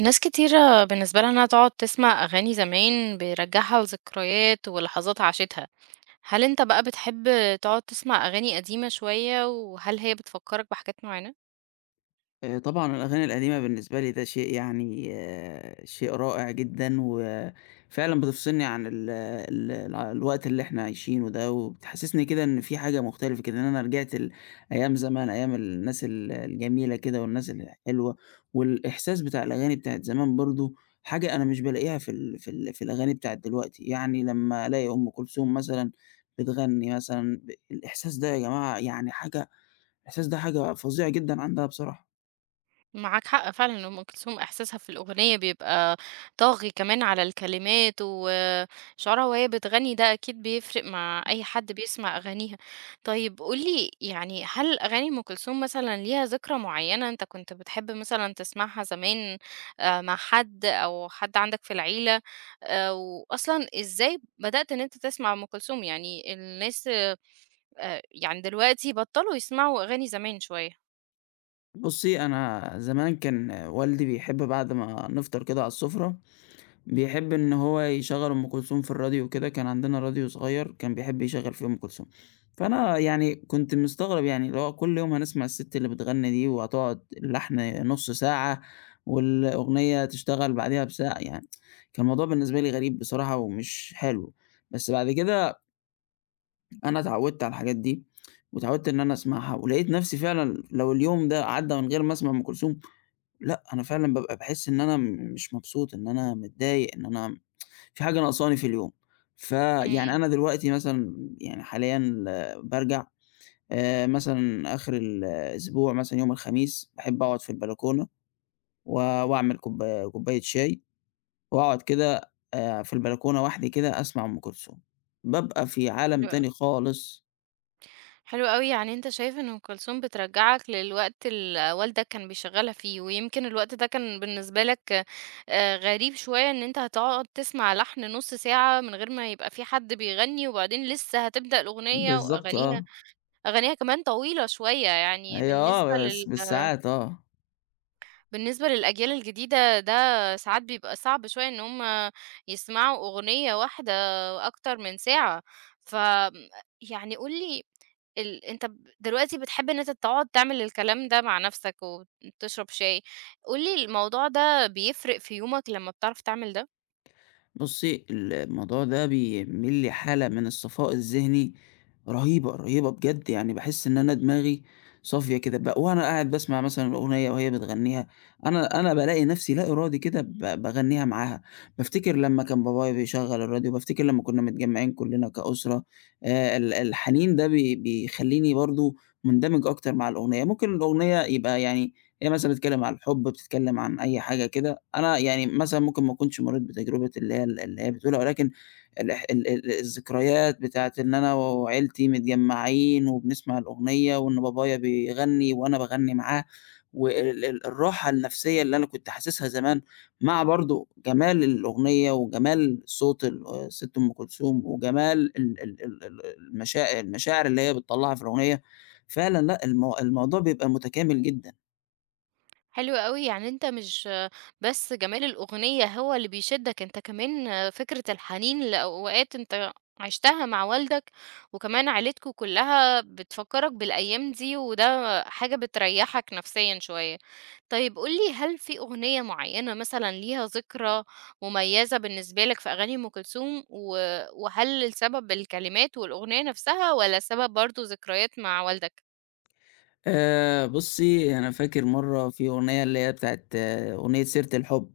ناس كتيرة بالنسبة لها إنها تقعد تسمع أغاني زمان بيرجعها لذكريات ولحظات عاشتها. هل أنت بقى بتحب تقعد تسمع أغاني قديمة شوية وهل هي بتفكرك بحاجات معينة؟ طبعًا الأغاني القديمة بالنسبة لي ده شيء شيء رائع جدًا، وفعلًا بتفصلني عن ال ال الع الوقت اللي إحنا عايشينه ده، وبتحسسني كده إن في حاجة مختلفة كده، إن أنا رجعت لأيام زمان، أيام الناس الجميلة كده والناس الحلوة، والإحساس بتاع الأغاني بتاعة زمان برضه حاجة أنا مش بالاقيها في الأغاني بتاعة دلوقتي، يعني لمّا ألاقي أم كلثوم مثلًا بتغني مثلًا الإحساس ده يا جماعة يعني حاجة الإحساس ده حاجة فظيعة جدًا عندها بصراحة. معاك حق فعلًا، ان أم كلثوم إحساسها في الأغنية بيبقى طاغي كمان على الكلمات، وشعورها وهي بتغني ده أكيد بيفرق مع أي حد بيسمع أغانيها. طيب قُل لي، يعني هل أغاني أم كلثوم مثلًا ليها ذكرى معيّنة أنت كنت بتحب مثلًا تسمعها زمان مع حد أو حد عندك في العيلة، وأصلًا إزاي بدأت إن أنت تسمع أم كلثوم؟ يعني الناس، يعني دلوقتي بطّلوا يسمعوا أغاني زمان شوية. بُصّي، أنا زمان كان والدي بيحب بعد ما نفطر كده على السفرة، بيحب إن هو يشغّل أم كلثوم في الراديو وكده، كان عندنا راديو صغير كان بيحب يشغّل فيه أم كلثوم، فأنا يعني كنت مستغرب يعني اللي هو كل يوم هنسمع الست اللي بتغني دي وهتقعد اللحن نُص ساعة والأغنية تشتغل بعديها بساعة يعني كان الموضوع بالنسبة لي غريب بصراحة ومش حلو، بس بعد كده أنا اتعوّدت على الحاجات دي واتعوّدت إن أنا أسمعها ولقيت نفسي فعلًا لو اليوم ده عدّى من غير ما أسمع أم كلثوم لأ، أنا فعلًا بابقى باحس إن أنا م مش مبسوط، إن أنا متضايق، إن أنا في حاجة ناقصاني في اليوم. فيعني إمم. أنا دلوقتي مثلًا يعني حاليًا بارجع مثلًا آخر الأسبوع مثلًا يوم الخميس باحب أقعد في البلكونة و وأعمل كوباية شاي وأقعد كده في البلكونة وحدي كده أسمع أم كلثوم. بابقى في عالم حلو أوي. تاني خالص. حلو أوي، يعني أنت شايف إن أم كلثوم بترجّعك للوقت اللي والدك كان بيشغّلها فيه، ويمكن الوقت ده كان بالنسبة لك غريب شوية، إن أنت هتقعد تسمع لحن نُص ساعة من غير ما يبقى في حد بيغني، وبعدين لسه هتبدأ الأغنية بالضبط وأغانيها آه. أغانيها كمان طويلة شوية. يعني هي بالنسبة آه، لل بس آه، بالساعات آه. بالنسبة للأجيال الجديدة ده ساعات بيبقى صعب شوية إن هُم يسمعوا أغنية واحدة أكتر من ساعة. ف يعني قُل لي، ال أنت ب دلوقتي بتحب إن أنت تقعد تعمل الكلام ده مع نفسك وتشرب شاي. قُل لي، الموضوع ده بيفرق في يومك لمّا بتعرف تعمل ده؟ بُصّي، الموضوع ده بيعمل لي حالة من الصفاء الذهني رهيبة، رهيبة بجد، يعني باحس إن أنا دماغي صافية كده وأنا قاعد باسمع مثلًا أغنية وهي بتغنيها، أنا بالاقي نفسي لا إرادي كده باغنيها معاها، بافتكر لمّا كان بابايا بيشغّل الراديو، بافتكر لمّا كنا متجمّعين كلّنا كأسرة، ال الحنين ده بيخلّيني برضه مندمج أكتر مع الأغنية، ممكن الأغنية يبقى يعني هي مثلًا بتتكلم عن الحب، بتتكلم عن أي حاجة كده، أنا يعني مثلًا ممكن ما أكونش مرّيت بتجربة اللي هي بتقولها، ولكن الإح ال ال الذكريات بتاعة إن أنا وعيلتي متجمّعين وبنسمع الأغنية وإن بابايا بيغنّي وأنا باغنّي معاه، وال ال الراحة النفسية اللي أنا كنت حاسسها زمان، مع برضه جمال الأغنية وجمال صوت الست أم كلثوم وجمال ال ال ال ال المشاع المشاعر اللي هي بتطلّعها في الأغنية، فعلًا لأ، الموضوع بيبقى متكامل جدًا. حلو أوي. يعني أنت مش بس جمال الأغنية هو اللي بيشدك، أنت كمان فكرة الحنين لأوقات أنت عِشتها مع والدك، وكمان عيلتكم كلّها بتفكّرك بالأيام دي، وده حاجة بتريّحك نفسيًا شوية. طيب قُل لي، هل في أغنية معيّنة مثلًا ليها ذكرى مميّزة بالنسبة لك في أغاني أم كلثوم، وهل السبب الكلمات والأغنية نفسها والّا السبب برضه ذكريات مع والدك؟ بُصّي، أنا فاكر مرّة في أغنية اللي هي بتاعة آه، أغنية سيرة الحب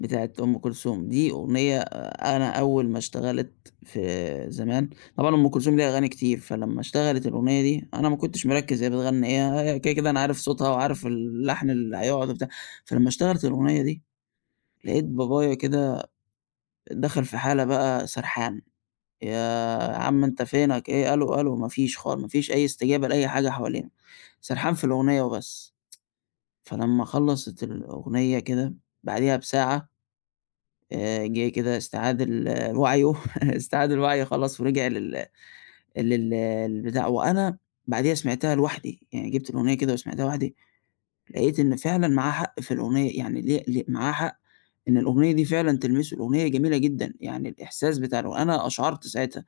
بتاعة أم كلثوم، دي أغنية آه، أنا أول ما اشتغلت في زمان طبعًا أم كلثوم ليها أغاني كتير، فلمّا اشتغلت الأغنية دي أنا ما كنتش مركّز هي بتغني إيه، هي كده، كده أنا عارف صوتها وعارف اللحن اللي هيقعد وبتاع، فلمّا اشتغلت الأغنية دي لقيت بابايا كده دخل في حالة بقى سرحان، يا عم أنت فينك إيه، ألو، ألو، ما فيش أي استجابة لأي حاجة حوالينا، سرحان في الأغنية وبس. فلمّا خلّصت الأغنية كده، بعديها بساعة جِه كده استعاد ال وعيه استعاد الوعي خلاص ورجع لل لل للبتاع، وأنا بعديها سمعتها لوحدي، يعني جِبت الأغنية كده وسمعتها لوحدي، لقيت إن فعلًا معاه حق في الأغنية، يعني ليه معاه حق إن الأغنية دي فعلًا تلمسه، الأغنية جميلة جدًا، يعني الإحساس بتاع الأغ أنا أشعرت ساعتها.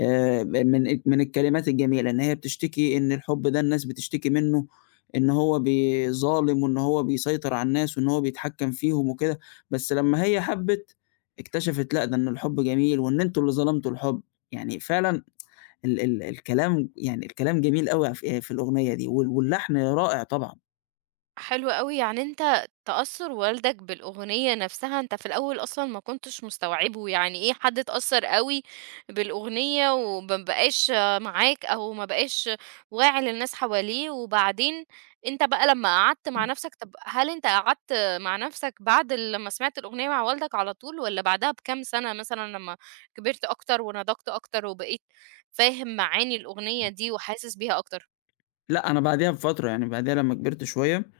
من الكلمات الجميلة، إن هي بتشتكي إن الحب ده الناس بتشتكي منه، إن هو ظالم وإن هو بيسيطر على الناس وإن هو بيتحكم فيهم وكده، بس لمّا هي حبِّت اكتشفت لأ، ده إن الحب جميل وإن أنتم اللي ظلمتوا الحب، يعني فعلًا ال ال الكلام يعني الكلام جميل أوي في الأغنية دي وال واللحن رائع طبعًا. حلو أوي. يعني أنت تأثُّر والدك بالأغنية نَفْسها أنت في الأول أصلًا ما كنتش مستوعبه، يعني إيه حد اتأثّر أوي بالأغنية وما بقاش معاك أو ما بقاش واعي للناس حواليه، وبعدين أنت بقى لمّا قعدت مع إمم. نَفْسك. طَب هل أنت قعدت مع نَفْسك بعد لمّا سمعت الأغنية مع والدك على طول، والّا بعدها بكام سَنة مثلًا لمّا كبرت أكتر ونضجت أكتر وبقيت فاهم معاني الأغنية دي وحاسس بيها أكتر؟ لأ، أنا بعديها بفترة يعني بعديها لمّا كبرت شوية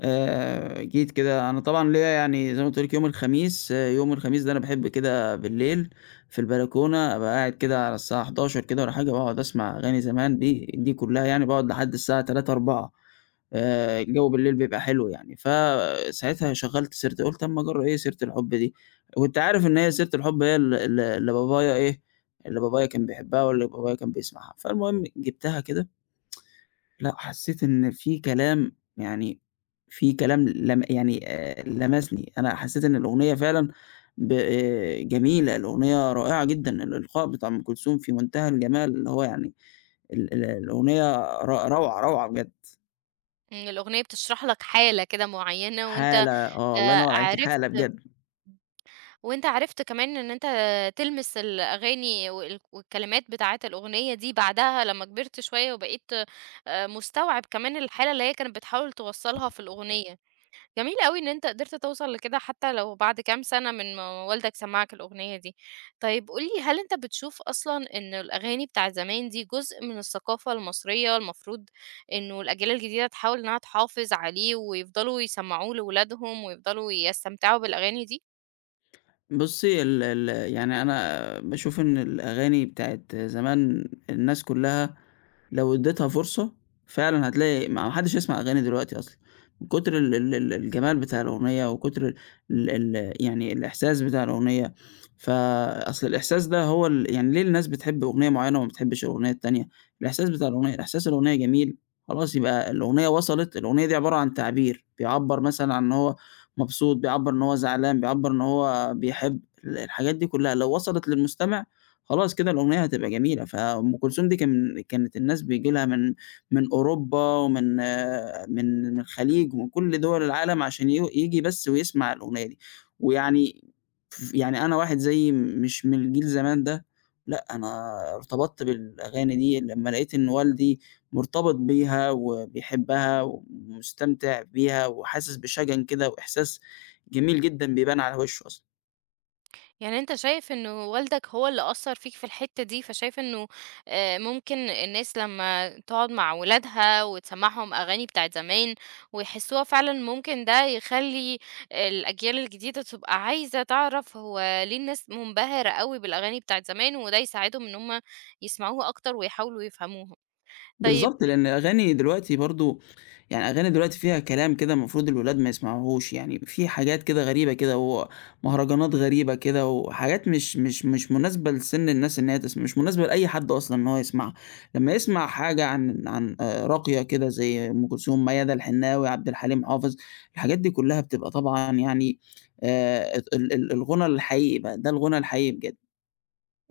جيت كده أنا طبعًا ليّا يعني زي ما قُلت لِك يوم الخميس، آه، يوم الخميس ده أنا باحب كده بالليل في البلكونة أبقى قاعد كده على الساعة 23:00 كده والّا حاجة، باقعد أسمع أغاني زمان دي كلّها يعني باقعد لحد الساعة 03:00، 04:00 الجو بالليل بيبقى حلو يعني، فساعتها شغّلت سيرة قُلت أمّا أجرّب إيه سيرة الحب دي، وأنت عارف إن هي سيرة الحب هي ال ال اللي بابايا إيه، اللي بابايا كان بيحبها واللي بابايا كان بيسمعها، فالمهم جِبتها كده لأ، حسيت إن في كلام يعني في كلام لم يعني لمسني، أنا حسيت إن الأغنية فعلًا ب جميلة، الأغنية رائعة جدًا، الإلقاء بتاع أم كلثوم في منتهى الجمال، اللي هو يعني ال ال الأغنية ر روعة، روعة بجد، إن الأغنية بتشرح لك حالة كده معيّنة وأنت حالة آه، الله ينور عليكِ، عرفت حالة بجد. وأنت عرفت كمان إن أنت تلمس الأغاني والكلمات بتاعة الأغنية دي بعدها لمّا كبرت شوية وبقيت مستوعب كمان الحالة اللي هي كانت بتحاول توصّلها في الأغنية. جميل أوي إن أنت قدرت توصل لكده حتى لو بعد كام سَنة من ما والدك سمّعك الأغنية دي. طيب قُل لي، هل أنت بتشوف أصلًا إن الأغاني بتاع زمان دي جزء من الثقافة المصرية المفروض إنه الأجيال الجديدة تحاول إنها تحافظ عليه ويفضلوا يسمّعوه لولادهم ويفضلوا يستمتعوا بالأغاني دي؟ بُصّي ال ال يعني أنا باشوف إن الأغاني بتاعة زمان الناس كلّها لو اديتها فرصة، فعلًا هتلاقي ما حدش يسمع أغاني دلوقتي أصلًا، من كتر ال ال ال الجمال بتاع الأغنية وكتر ال ال يعني الإحساس بتاع الأغنية، فأصل الإحساس ده هو ال يعني ليه الناس بتحب أغنية معيّنة وما بتحبش الأغنية التانية؟ الإحساس بتاع الأغنية إحساس الأغنية جميل، خلاص يبقى الأغنية وصلت، الأغنية دي عبارة عن تعبير، بيعبّر مثلًا عن إن هو مبسوط، بيعبّر إن هو زعلان، بيعبّر إن هو بيحب، الحاجات دي كلّها لو وصلت للمستمع خلاص كده الأغنية هتبقى جميلة، فأم كلثوم دي كانت الناس بييجي لها من أوروبا ومن آه، من الخليج ومن كل دول العالم عشان ييجي بس ويسمع الأغنية دي، ويعني ف يعني أنا واحد زيي مش من الجيل زمان ده، لأ أنا ارتبطت بالأغاني دي لمّا لقيت إن والدي مرتبط بيها وبيحبها ومستمتع بيها وحاسس بشجن كده وإحساس جميل جدًا بيبان على وشه أصلًا. يعني أنت شايف إنه والدك هو اللي أثّر فيك في الحتّة دي، فشايف إنه ممكن الناس لمّا تقعد مع ولادها وتسمّعهم أغاني بتاعة زمان ويحسّوها فعلًا، ممكن ده يخلّي الأجيال الجديدة تبقى عايزة تعرف هو ليه الناس منبهرة أوي بالأغاني بتاعة زمان، وده يساعدهم إن هم يسمعوها أكتر ويحاولوا يفهموها. طيب. بالضبط، لإن أغاني دلوقتي برضه يعني أغاني دلوقتي فيها كلام كده المفروض الولاد ما يسمعوهوش، يعني في حاجات كده غريبة كده ومهرجانات غريبة كده وحاجات مش مناسبة لسِن الناس إن هي تسم مش مناسبة لأي حد أصلًا إن هو يسمعها، لمّا يسمع حاجة عن راقية كده زي أم كلثوم، ميادة الحناوي، عبد الحليم حافظ، الحاجات دي كلّها بتبقى طبعًا يعني ال ال الغنى الحقيقي بقى، ده الغنى الحقيقي بجد.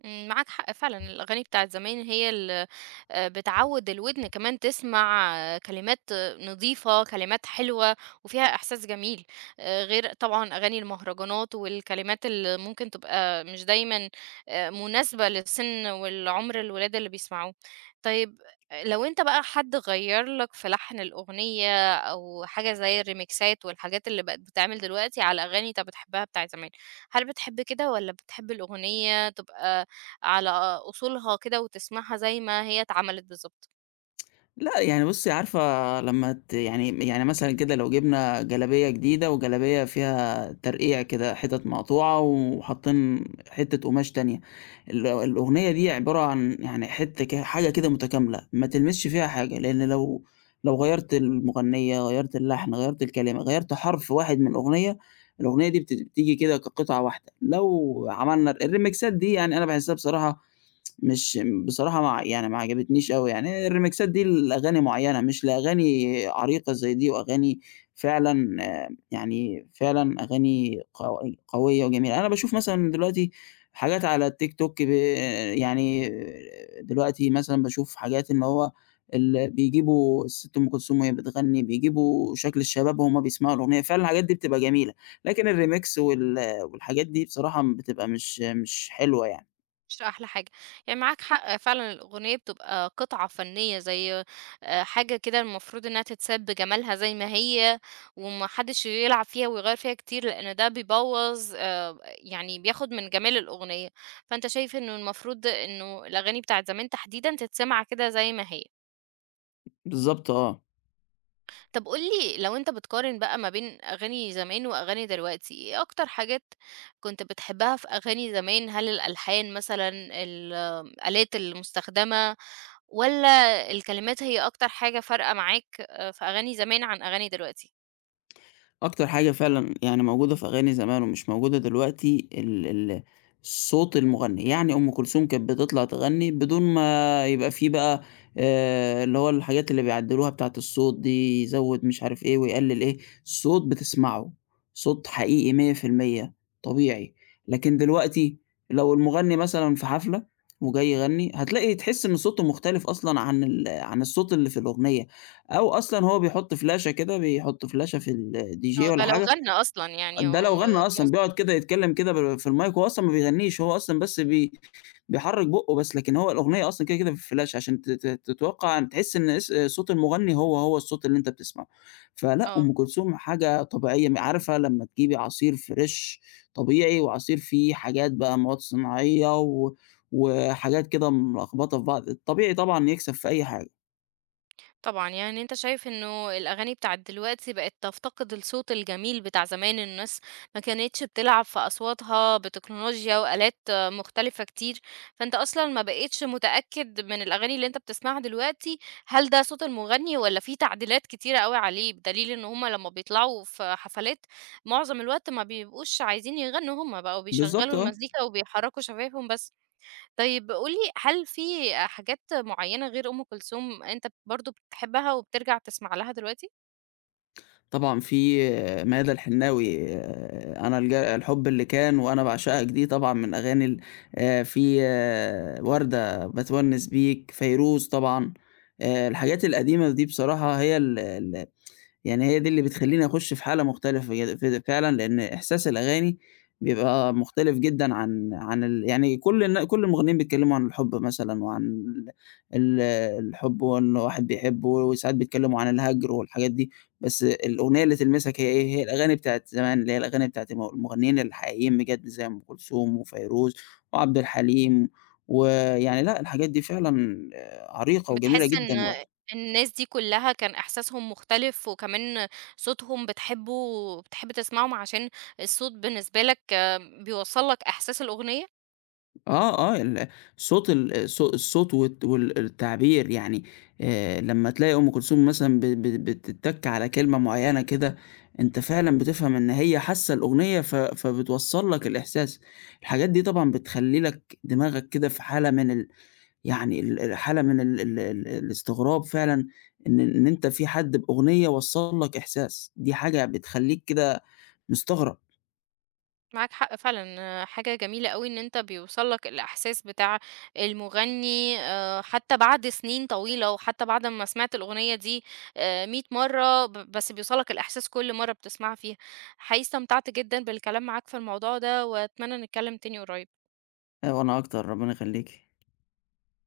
معاك حق فعلًا، الأغاني بتاعة زمان هي اللي بتعوّد الودن كمان تسمع، كلمات نضيفة، كلمات حلوة وفيها إحساس جميل. غير طبعًا أغاني المهرجانات والكلمات اللي ممكن تبقى مش دايمًا مناسبة للسن والعمر الولاد اللي بيسمعوه. طيب، لو أنت بقى حد غيّر لك في لحن الأغنية أو حاجة زي الريميكسات والحاجات اللي بقت بتتعمل دلوقتي على أغاني أنت بتحبها بتاعة زمان، هل بتحب كده والّا بتحب الأغنية تبقى على أصولها كده وتسمعها زي ما هي اتعملت بالضبط؟ لأ، يعني بُصّي عارفة لمّا ت يعني يعني مثلًا كده لو جِبنا جلابية جديدة وجلابية فيها ترقيع كده حتت مقطوعة وحاطين حتة قماش تانية، الأغنية دي عبارة عن يعني حتة ك حاجة كده متكاملة، ما تلمسش فيها حاجة، لإن لو لو غيّرت المغنية، غيّرت اللحن، غيّرت الكلمة، غيّرت حرف واحد من الأغنية، الأغنية دي بتيجي كده كقطعة واحدة، لو عملنا الريميكسات دي يعني أنا باحسها بصراحة ما عجبتنيش أوي، يعني الريميكسات دي لأغاني معيّنة مش لأغاني عريقة زي دي وأغاني فعلًا آه، يعني فعلًا أغاني قو قوية وجميلة. أنا باشوف مثلًا دلوقتي حاجات على الTikTok ب يعني دلوقتي مثلًا باشوف حاجات إن هو ال بيجيبوا الست أم كلثوم وهي بتغني، بيجيبوا شكل الشباب وهُم بيسمعوا الأغنية، فعلًا الحاجات دي بتبقى جميلة، لكن الريميكس وال والحاجات دي بصراحة بتبقى مش حلوة يعني. مش أحلى حاجة. يعني معاك حق فعلًا، الأغنية بتبقى قطعة فنية زي حاجة كده المفروض إنها تتساب بجمالها زي ما هي، وما حدش يلعب فيها ويغيّر فيها كتير، لإن ده بيبوّظ، يعني بياخد من جمال الأغنية. فأنت شايف إنه المفروض إنه الأغاني بتاعة زمان تحديدًا تتسمع كده زي ما هي. بالضبط آه. طب قُل لي، لو أنت بتقارن بقى ما بين أغاني زمان وأغاني دلوقتي، إيه أكتر حاجات كنت بتحبها في أغاني زمان؟ هل الألحان مثلًا، الآلات المستخدمة، والّا الكلمات هي أكتر حاجة فارقة معاك في أغاني زمان عن أغاني دلوقتي؟ أكتر حاجة فعلًا يعني موجودة في أغاني زمان ومش موجودة دلوقتي ال ال صوت المغني، يعني أم كلثوم كانت بتطلع تغني بدون ما يبقى في بقى اللي هو الحاجات اللي بيعدلوها بتاعة الصوت دي، يزود مش عارف إيه ويقلل إيه، صوت بتسمعه، صوت حقيقي 100% طبيعي، لكن دلوقتي لو المغني مثلًا في حفلة وجاي يغني، هتلاقي تحس إن صوته مختلف أصلًا عن عن الصوت اللي في الأغنية، أو أصلًا هو بيحُط فلاشة كده، بيحُط فلاشة في الDJ آه، والّا ده لو حاجة، غنى أصلًا يعني ده هو لو م غنّى أصلًا بيقعد كده يتكلّم كده في المايك، هو أصلًا ما بيغنّيش، هو أصلًا بس بي بيحرّك بُقّه بس، لكن هو الأغنية أصلًا كده، كده في الفلاشة عشان ت ت تتوقّع تحس إن صوت المغنّي هو، هو الصوت اللي أنت بتسمعه. فلأ، آه. أم كلثوم حاجة طبيعية، م عارفة لمّا تجيبي عصير فريش طبيعي وعصير فيه حاجات بقى مواد صناعية وحاجات كده ملخبطة في بعض، الطبيعي طبعًا يكسب في أي حاجة. طبعًا. يعني أنت شايف إنه الأغاني بتاعة دلوقتي بقت تفتقد الصوت الجميل بتاع زمان، الناس ما كانتش بتلعب في أصواتها بتكنولوجيا وآلات مختلفة كتير، فأنت أصلًا ما بقيتش متأكد من الأغاني اللي أنت بتسمعها دلوقتي. هل ده صوت المغني والّا في تعديلات كتيرة أوي عليه؟ بدليل إن هُم لمّا بيطلعوا في حفلات معظم الوقت ما بيبقوش عايزين يغنوا هُم، بقوا بالضبط، بيشغّلوا آه. المزيكا وبيحرّكوا شفايفهم بس. طيب قُل لي، هل في حاجات معيّنة غير أم كلثوم أنت برضه بتحبها وبترجع تسمع لها دلوقتي؟ طبعًا في آه، ماذا الحناوي آه، أنا الج الحب اللي كان وأنا باعشقك دي طبعًا من أغاني ال في آه، وردة باتونس بيك، فيروز طبعًا، الحاجات القديمة دي بصراحة هي ال ال يعني هي دي اللي بتخلّيني أخُش في حالة مختلفة كده فعلًا، لإن إحساس الأغاني بيبقى مختلف جدًا عن عن ال يعني كل الن كل المغنيين بيتكلّموا عن الحُب مثلًا وعن ال ال- الحُب وإن واحد بيحبه وساعات بيتكلّموا عن الهَجْر والحاجات دي، بس الأغنية اللي تلمسك هي إيه، هي الأغاني بتاعة زمان، اللي هي الأغاني بتاعة المغنيين الحقيقيين بجد زي أم كلثوم وفيروز وعبد الحليم، ويعني لأ، الحاجات دي فعلًا آه، عريقة وجميلة بتحس جدًا إن الناس دي كلّها كان إحساسهم مختلف، وكمان صوتهم بتحبه وبتحب تسمعهم عشان الصوت بالنسبة لك بيوصّل لك إحساس الأغنية؟ آه، آه، ال صوت ال الص الصوت والت والتعبير يعني لمّا تلاقي أم كلثوم مثلًا ب ب بتتَّك على كلمة معيّنة كده، أنت فعلًا بتفهم إن هي حاسة الأغنية فبتوصّل لك الإحساس، الحاجات دي طبعًا بتخلّي لك دماغك كده في حالة من ال يعني ال ال حالة من ال ال ال الاستغراب فعلًا إن أنت في حد بأغنية وصّل لك إحساس، دي حاجة بتخلّيك كده مستغرب. معاك حق فعلًا. آه، حاجة جميلة أوي إن أنت بيوصل لك الإحساس بتاع المغني، حتى بعد سنين طويلة، وحتى بعد ما سمعت الأغنية دي 100 مرة، بس بيوصل لك الإحساس كل مرة بتسمعها فيها. حقيقي استمتعت جدًا بالكلام معاك في الموضوع ده، وأتمنى نتكلم تاني قريب. أيوه، أنا أكتر، ربنا يخلّيكِ.